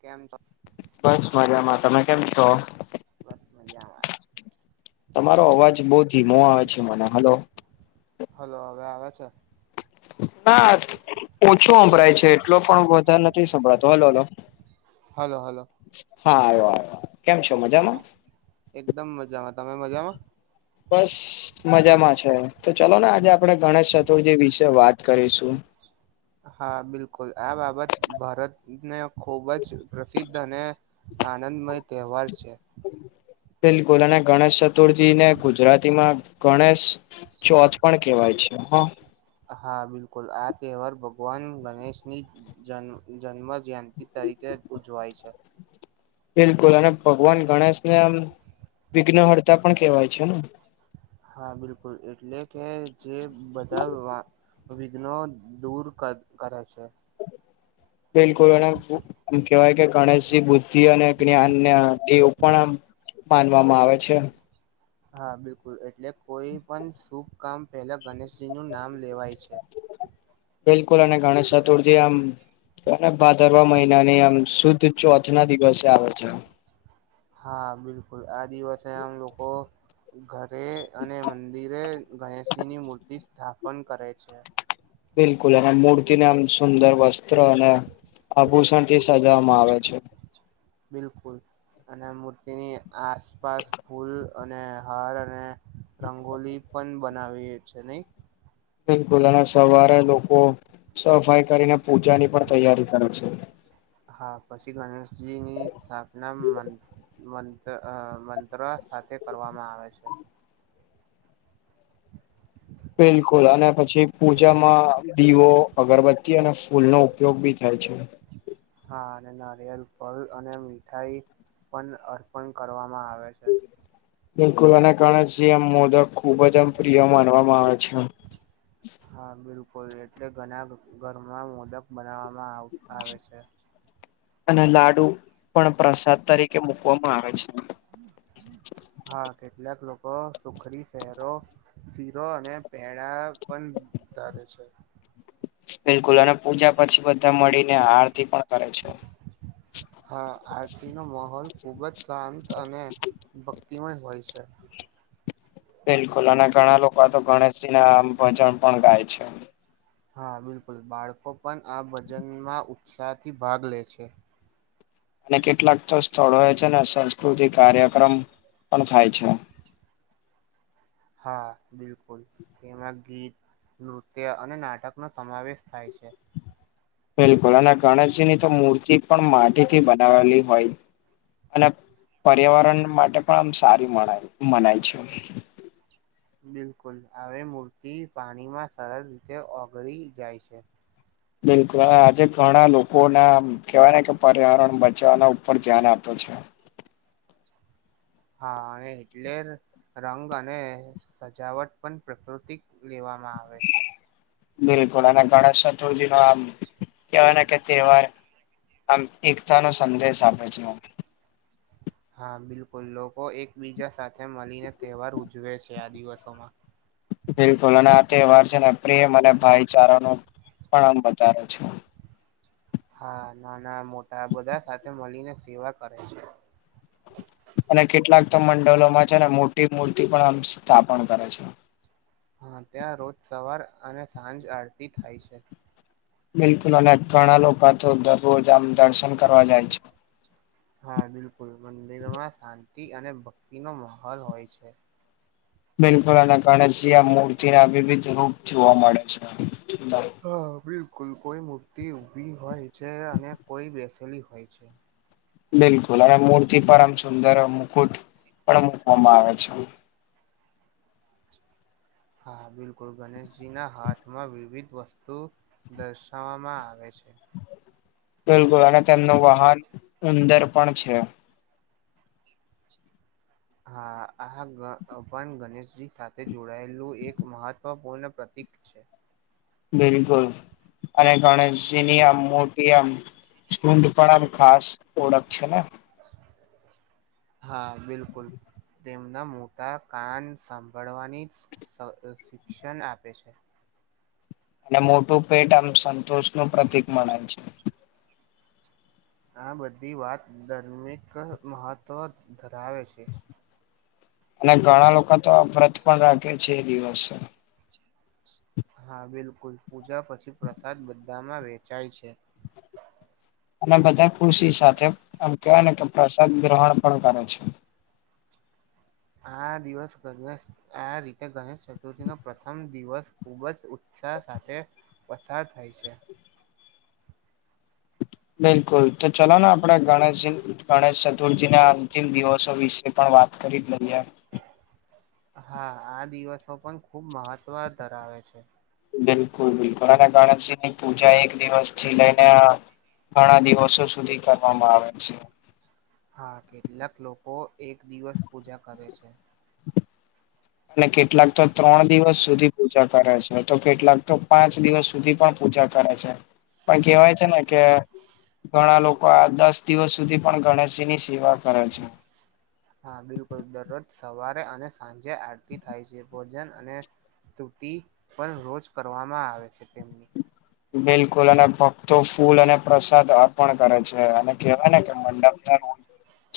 કેમ છો? બસ મજામાં. તમે કેમ છો? બસ મજામાં તમારો અવાજ બહુ ધીમો આવે છે મને હેલો હેલો હવે આવે છે? હા ઓછો સંભરાય છે એટલો પણ વધારે નથી સંભળતો હલો હલો હલો હલો હા આવ્યો આવ્યો કેમ છો મજામાં? હા એકદમ મજામાં તમે મજામાં? બસ મજામાં છે તો ચાલો ને આજે આપણે ગણેશ ચતુર્થી વિશે વાત કરીશું. હા બિલકુલ આ બાબત ભારતને ખુબ જ પ્રસિદ્ધ અને આનંદમય તહેવાર છે. બિલકુલ અને ગણેશ ચતુર્થીને ગુજરાતી માં ગણેશ ચોથ પણ કેવાય છે હા હા બિલકુલ આ તહેવાર ભગવાન ગણેશની જન્મ જયંતિ તરીકે ઉજવાય છે. બિલકુલ અને ભગવાન ગણેશને આમ વિઘ્નહર્તા પણ કેહેવાય છે ને હા બિલકુલ એટલે કે જે બધા વિઘ્નો દૂર કરે છે. બિલકુલ એમ કહેવાય કે ગણેશજી બુધ્ધી અને જ્ઞાન ના દેવ પણ માનવામાં આવે છે. હા બિલકુલ એટલે કોઈ પણ શુભકામ પહેલા ગણેશજીનું નામ લેવાય છે. બિલકુલ અને ગણેશ ચતુર્થી આમ ભાદરવા મહિનાની આમ શુદ્ધ ચોથ ના દિવસે આવે છે. હા બિલકુલ આ દિવાસે આમ લોકો ઘરે અને મંદિરે ગણેશજીની મૂર્તિ સ્થાપન કરે છે. બિલકુલ અને મૂર્તિને આમ સુંદર વસ્ત્ર અને આભૂષણ થી સજવામાં આવે છે. બિલકુલ અને મૂર્તિની આસપાસ ફૂલ અને હાર અને રંગોલી પણ બનાવીએ છે નહી બિલકુલ અને સવારે લોકો સફાઈ કરીને પૂજાની પણ તૈયારી કરે છે. હા પછી ગણેશજી ની સ્થાપના મન મન મંત્ર સાથે કરવામાં આવે છે. બિલકુલ અને પછી પૂજામાં દીવો અગરબત્તી અને ફૂલનો ઉપયોગ બી થાય છે હા અને નારિયેલ, ફળ અને મીઠાઈ પણ અર્પણ કરવામાં આવે છે. બિલકુલ આના કારણે જે આમ મોદક ખુબ જ આમ પ્રિય માનવામાં આવે છે. હા બિલકુલ એટલે ઘણા ઘરમાં મોદક બનાવવામાં આવે આવેે છે અને લાડુ પણ પ્રસાદ તરીકે મકવામાં આવે છે. હા કેટલાક લોકો સુખડી સેહરો શીરો અને પેડા પણ ધરે છે. બિલકુલ અને પૂજા પછી બધા મળીને આરતી પણ કરે છે. હા આરતી નો માહોલ ખૂબ જ શાંત અને ભક્તિમય હોય છે. બિલકુલ અને ઘણા લોકો આ તો ગણેશજી ના ભજન પણ ગાય છે. હા બિલકુલ બાળકો પણ આ ભજનમાં ઉત્સાહથી ભાગ લે છે. અને કેટલાક તો સ્થળો એ છે ને સંસ્કૃતિક કાર્યક્રમ પણ થાય છે. [inaudible] હા બિલકુલ તેમાં ગીત નૃત્ય અને નાટકનો સમાવેશ થાય છે બિલકુલ અને ગણેશજીની તો મૂર્તિ પણ માટી થી બનાવેલી હોય અને પર્યાવરણ માટે પણ આમ સારી મ મનાય છે બિલકુલ આવી મૂર્તિ પાણીમાં સરળ રીતે ઓગળી જાય છે. બિલકુલ આજે ઘણા લોકો ના કેવાય ને કે પર્યાવરણ બચવાના ઉપર ધ્યાન આપે છે હા અને હિટલેર રંગ અને સજાવટ પણ પ્રકૃતિક લેવામાં આવે છે બિલકુલ અને ગણેશ ચતુર્થી નો આમ કહેવાય ને કે તહેવાર આમ એકતા નો સંદેશ આપે છે હા બિલકુલ લોકો એકબીજા સાથે મળીને તહેવાર ઉજવે છે આ દિવસોમાં બિલકુલ અને આ તહેવાર છે ને પ્રેમ અને ભાઈચારા ન પણ આમ વધારે છે હા નાના મોટા બધા સાથે મળીને સેવા કરે છે અને કેટલાક તો મંડલોમાં છે ને મોટી મૂર્તિ પણ આમ સ્થાપન કરે છે હા ત્યાં રોજ સવાર અને સાંજ આરતી થાય છે બિલકુલ અને ઘણા લોકો તો દરરોજ આમ દર્શન કરવા જાય છે હા બિલકુલ મંદિરોમાં શાંતિ અને ભક્તિનો માહોલ હોય છે બિલકુલ અને ગણેશજી આ મૂર્તિ ના વિવિધ રૂપ જોવા મળે છે હા બિલકુલ કોઈ મૂર્તિ ઊભી હોય છે અને કોઈ બેસેલી હોય છે બિલકુલ અને મૂર્તિ પર આમ સુંદર મુકુટ પણ મુકવામાં આવે છે હા બિલકુલ ગણેશજીના હાથમાં વિવિધ વસ્તુ દર્શાવવામાં આવે છે બિલકુલ અને તેમનું વાહન ઉંદર પણ છે હા આપાન ગણેશજી સાથે જોડાયેલું એક મહત્વપૂર્ણ પ્રતિક છે. બિલકુલ અને ગણેશજીની આમ મોટી આમ સૂંઢ પણ આમ ખાસ ઓળખ છે હા બિલકુલ તેમના મોટા કાન સાંભળવાની સ શિક્ષણ આપે છે. અને મોટું પેટ આમ સંતોષ નું પ્રતિક મણાય છે. આ બધી વાત ધર્મિક મહત્ત્વ ધરાવે છે. અને ઘણા લોકો તો આ વ્રત પણ રાખે છે એ દિવસે. હા બિલકુલ પૂજા પછી પ્રસાદ બધામાં વેચાય છે. અને બધા ખુશી સાથે આમ કેવાય ને કે પ્રસાદ ગ્રહણ પણ કરે છે. આ દિવસ [unintelligible] આ રીતે ગણેશ ચતુર્થીનો પ્રથમ દિવસ ખૂબ જ ઉત્સાહ સાથે પસાર થાય છે.. બિલકુલ તો ચલો ને આપણે ગણેશજી ગણેશ ચતુર્થી ના અંતિમ દિવસો વિશે પણ વાત કરી જ લઈએ. હા આ દિવસો પણ ખુબ મહત્વ ધરાવે છે. બિલકુલ બિલકુલ અને ગણેશજી ની પૂજા એક દિવસ થી લઈને ઘણા દિવસો સુધી કરવામાં આવે છે. હા કેટલાક લોકો એક દિવસ પૂજા કરે છે. અને કેટલાક તો ત્રણ દિવસ સુધી પૂજા કરે છે, તો કેટલાક તો પાંચ દિવસ સુધી પણ પૂજા કરે છે, પણ કેહેવાય છે ને કે ઘણા લોકો આ દસ દિવસ સુધી પણ ગણેશજીની સેવા કરે છે. હા બિલકુલ દરરોજ સવારે અને સાંજે આરતી થાય છે. ભોજન અને સ્તુતિ પણ રોજ કરવામાં આવે છે તેમની. બિલકુલ અને ભક્તો ફૂલ અને પ્રસાદ અર્પણ કરે છે, અને કહેવાય ને કે મંડપ ના રો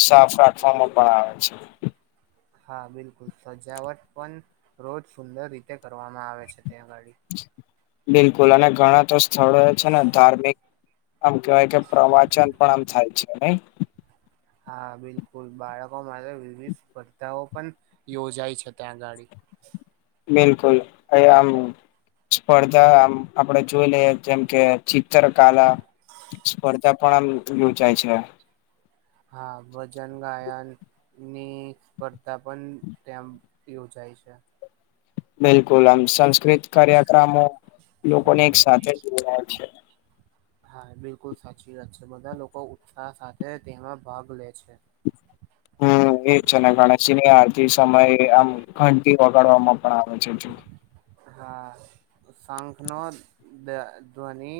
સાફ રાખવામાં પણ આવે છે. હા બિલકુલ સજાવટ પણ રોજ સુંદર રીતે કરવામાં આવે છે ત્યાં અગાડી. બિલકુલ અને ઘણા તો સ્થળો છે ને ધાર્મિક આમ કેવાય કે પ્રવાચન પણ આમ થાય છે નહી. હા બિલકુલ બાળકો માટે વિવિધ સ્પર્ધાઓ પણ યોજાય છે ત્યાં અગાડી. બિલકુલ અ આમ સ્પર્ધા આમ આપડે જોઈ લઈએ જેમ કે ચિત્ર કલા સ્પર્ધા પણ આમ યોજાય છે. હા ભજન ગાયન ની સ્પર્ધા પણ ત્યાં યોજાય છે. બિલકુલ આમ સંસ્કૃત કાર્યક્રમો લોકોને એક સાથે જોડાય છે. હા બિલકુલ સાચી વાત છે બધા લોકો ઉત્સાહ સાથે તેમાં ભાગ લે છે. હમ એજ ને ગણેશજી ની આરતી સમય આમ ઘંટી વગાડવામાં પણ આવે છે. હા શંખનો ધ્વનિ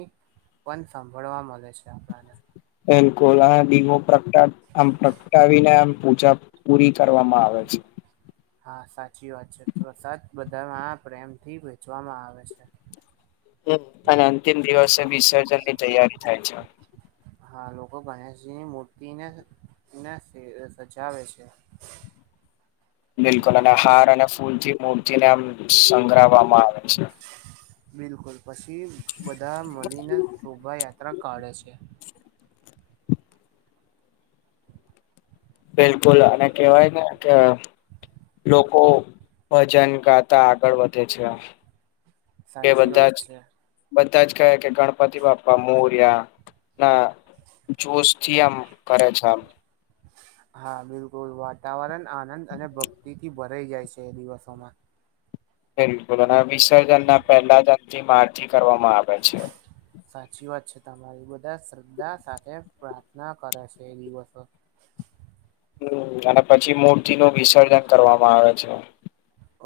પણ સાંભળવા મળે છે, આપણને. બિલકુલ આ દીવો પ્રગટા આમ પ્રગટાવીને આમ પૂછા પૂરી કરવામાં આવે છે. હા સાચી વાત છે પ્રસાદ બધામાં પ્રેમ થી વેચવામાં આવે છે. હ અને અંતિમ દિવસે વિસર્જન ની તૈયારી થાય છે. હા લોકો ગણેશજીની મૂર્તિને ને સજાવે છે. બિલકુલ અને હાર અને ફૂલથી મૂર્તિને આમ સંગ્રહવામાં આવે છે. બિલકુલ પછી બધા મળીને શોભાયાત્રા કાઢે છે. [inaudible] બિલકુલ અને કેવાય ને કે લોકો ભજન ગાતા આગળ વધે છે. કે સાચી બધા વાત જ છે. બધા જ કહે કે ગણપતિ બાપા મોર્યા. ના જોશ થી આમ કરે છે. આમ હા બિલકુલ વાતાવરણ આનંદ અને ભક્તિથી ભ રાઈ જાય છે એ દિવસોમાં બિલકુલ વિસર્જન ના પહેલા જનથી મા આરતી કરવામાં આવે છે. સાચી વાત છે તમારી બધા શ્રદ્ધા સાથે પ્રાર્થના કરે છે એ દિવસો હમ્મ અને પછી મૂર્તિ નું વિસર્જન કરવામાં આવે છે.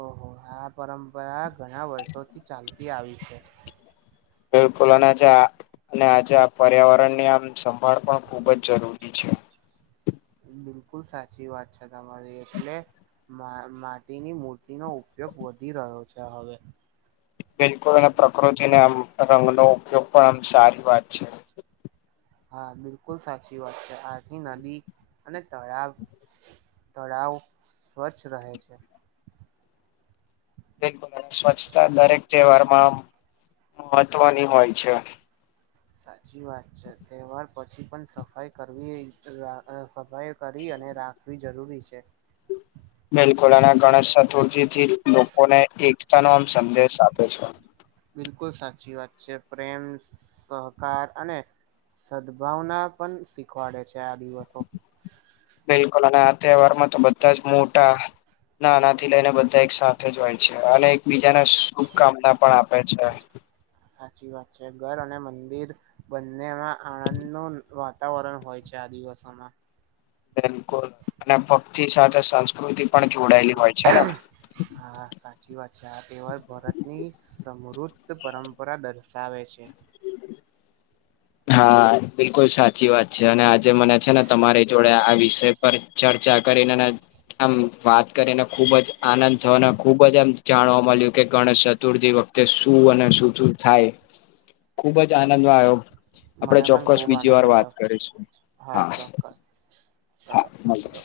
ઓહો આ પરંપરા ઘણા વર્ષોથી ચાલતી આવી છે. બિલકુલ અને આજે અને આજે આ પર્યાવરણ ની આમ સંભાળ પણ ખુબ જ જરૂરી છે. બિલકુલ સાચી વાત છે તમારી એટલે મા માટીની મૂર્તિનો ઉપયોગ વધી રહ્યો છે હવે. બિલકુલ અને પ્રકૃતિ અને આમ રંગનો ઉપયોગ પણ આમ સારી વાત છે. હા બિલકુલ સાચી વાત છે આથી નદી અને તળાવ તળાવ સ્વચ્છ રહે છે. બિલકુલ સ્વચ્છતા દરેક તહેવારમાં મહત્વની હોય છે. સાચી વાત છે તહેવાર પછી પણ સફાઈ કરવી સફાઈ કરી અને રાખ વી જરૂરી છે. બિલકુલ અને ગણેશ ચતુર્થી થી લોકોને એકતા નો આમ સંદેશ આપે છે. બિલકુલ સાચી વાત છે પ્રેમ સહકાર અને સદભાવના પણ શીખવાડે છે આ દિવસો બિલકુલ અને આ તહેવારમાં તો બધા જ મોટા નાનાથી લઈને બધા એક સાથે જ હોય છે અને એકબીજાને શુભકામના પણ આપે છે. સાચી વાત છે ઘર અને મંદિર બંનેમાં આનંદ નો વા તાવરણ હોય છે આ દિવસોમાં. બિલકુલ અને ભક્તિ સાથે સંસ્કૃતિ પણ જોડાયેલી હોય છે ને. હા સાચી વાત છે આ કહેવાય ભારતની સમૃદ્ધ પરંપરા દર્શાવે છે. [inaudible] હા બિલકુલ સાચી વાત છે અને આજે મને છે ને તમારી જોડે આ વિષય પર ચર્ચા કરીને આમ વાત કરીને ખુબજ આનંદ થયો ને ખુબજ એમ જાણવા મળ્યું કે ગણેશ ચતુર્થી વખતે શું અને શું શું થાય ખુબજ આનંદ આયો મને પણ ખુબ આનંદ આયો કરીશું હા ચોક્કસ. ચાલો આવજો.